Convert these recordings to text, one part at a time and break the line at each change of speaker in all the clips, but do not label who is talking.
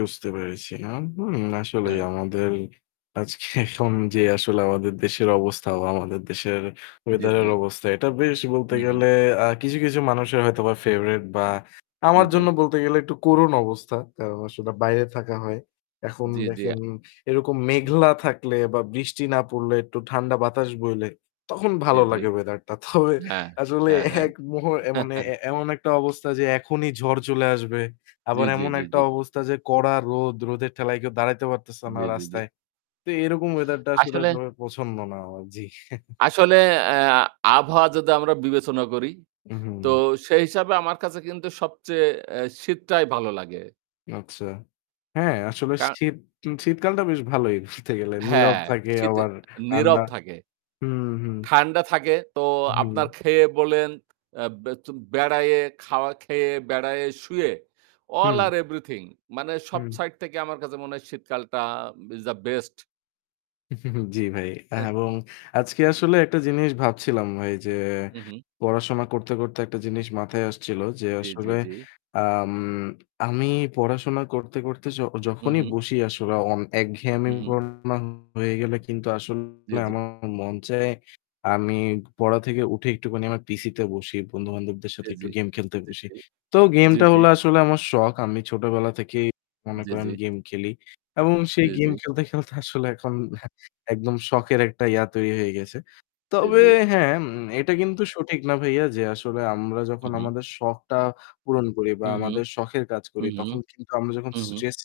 বুঝতে পেরেছি [unintelligible] হুম, আসলেই
অ্যা
আমাদের আজকে এখন যে আসলে আমাদের দেশের অবস্থা বা আমাদের দেশের
জি,
weather
জি।
এর অবস্থা এটা বেশ বলতে
উহু।
গেলে আ কিছু, কিছু মানুষের হয়তোবা favorite বা আমার
জি, জি।
জন্য বলতে গেলে একটু করুণ অবস্থা। কারণ আসলে বাইরে থাকা হয়। এখন
জি, জি
দেখেন
আ
এরকম মেঘলা থাকলে বা বৃষ্টি না পড়লে, একটু ঠান্ডা বাতাস বইলে তখন
জি,
ভালো
জি।
লাগে weather টা। তবে
হ্যাঁ,
আসলে
হ্যাঁ, হ্যাঁ।
এক মুহূ অ্যা মানে এ এমন একটা অবস্থা যে এখনই ঝড় চলে আসবে।
জি,
আবার
জি,
এমন
জি,
একটা
জি।
অবস্থা যে কড়া রোদ, রোদের ঠেলায় কেউ দাঁড়াইতে পারতেছে না
জি, জি, জি।
রাস্তায়। তো এরকম weather টা আসলে
আসলে
তবে পছন্দ না আমার। জি।
আসলে অ্যা আ আবহাওয়া যদি আমরা বিবেচনা করি তো
উহু।
সেই হিসাবে আমার কাছে কিন্তু সবচেয়ে অ্যা শীতটাই ভালো লাগে।
আচ্ছা, হ্যাঁ, আসলে
কা
শীত শীতকালটা বেশ ভালোই বলতে গেলে। নীরব
হ্যাঁ,
থাকে
শীতে
আবার ঠান্ডা
নীরব থাকে,
হুম, হুম।
ঠান্ডা থাকে। তো আপনার
উহু।
খেয়ে বলেন, অ্যা বে ত বেড়ায়ে, খাওয়া খেয়ে, বেড়ায়ে, শুয়ে all
হু।
are everything. মানে সব
হু।
সাইড থেকে আমার কাছে মনে হয় শীতকালটা is the best.
জি ভাই অ্যা
হেহ।
এবং আজকে আসলে একটা জিনিস ভাবছিলাম ভাই যে
উহু।
পড়াশোনা করতে, করতে একটা জিনিস মাথায় আসছিল যে
জি, জি,
আসলে
জি।
আম আমি পড়াশোনা করতে, করতে য-যখনই
উহু।
বসি আসলে অন এক ঘ্যামই
উহু।
পড়াশোনা হয়ে গেল। কিন্তু
জি,
আসলে
জি।
আমার মন চায় আমি পড়া থেকে উঠে একটুখানি আমার PC তে বসি। বন্ধু-বান্ধবদের
জি,
সাথে একটু
জি,
game খেলতে
জি,
বসি।
জি,
তো game
জি,
টা
জি।
হলো আসলে আমার শখ। আমি ছোটবেলা থেকেই মনে
জি,
করেন
জি।
game খেলি এবং
জি,
সেই
জি।
game খেলতে, খেলতে আসলে এখন একদম শখের একটা ইয়া তৈরি হয়ে গেছে।
জি,
তবে
জি।
হ্যাঁ, উম এটা কিন্তু সঠিক না ভাইয়া যে আসলে আমরা যখন
উহু।
আমাদের শখটা পূরণ করি বা
উহু,
আমাদের শখের কাজ করি
উহু,
তখন কিন্তু আমরা যখন
উহু।
stress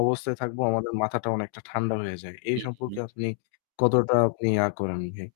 অবস্থায় থাকবো আমাদের মাথাটা অনেকটা ঠান্ডা হয়ে যায়। এই সম্পর্কে
উহু।
আপনি কতটা আপনি ইয়া করেন ভাই?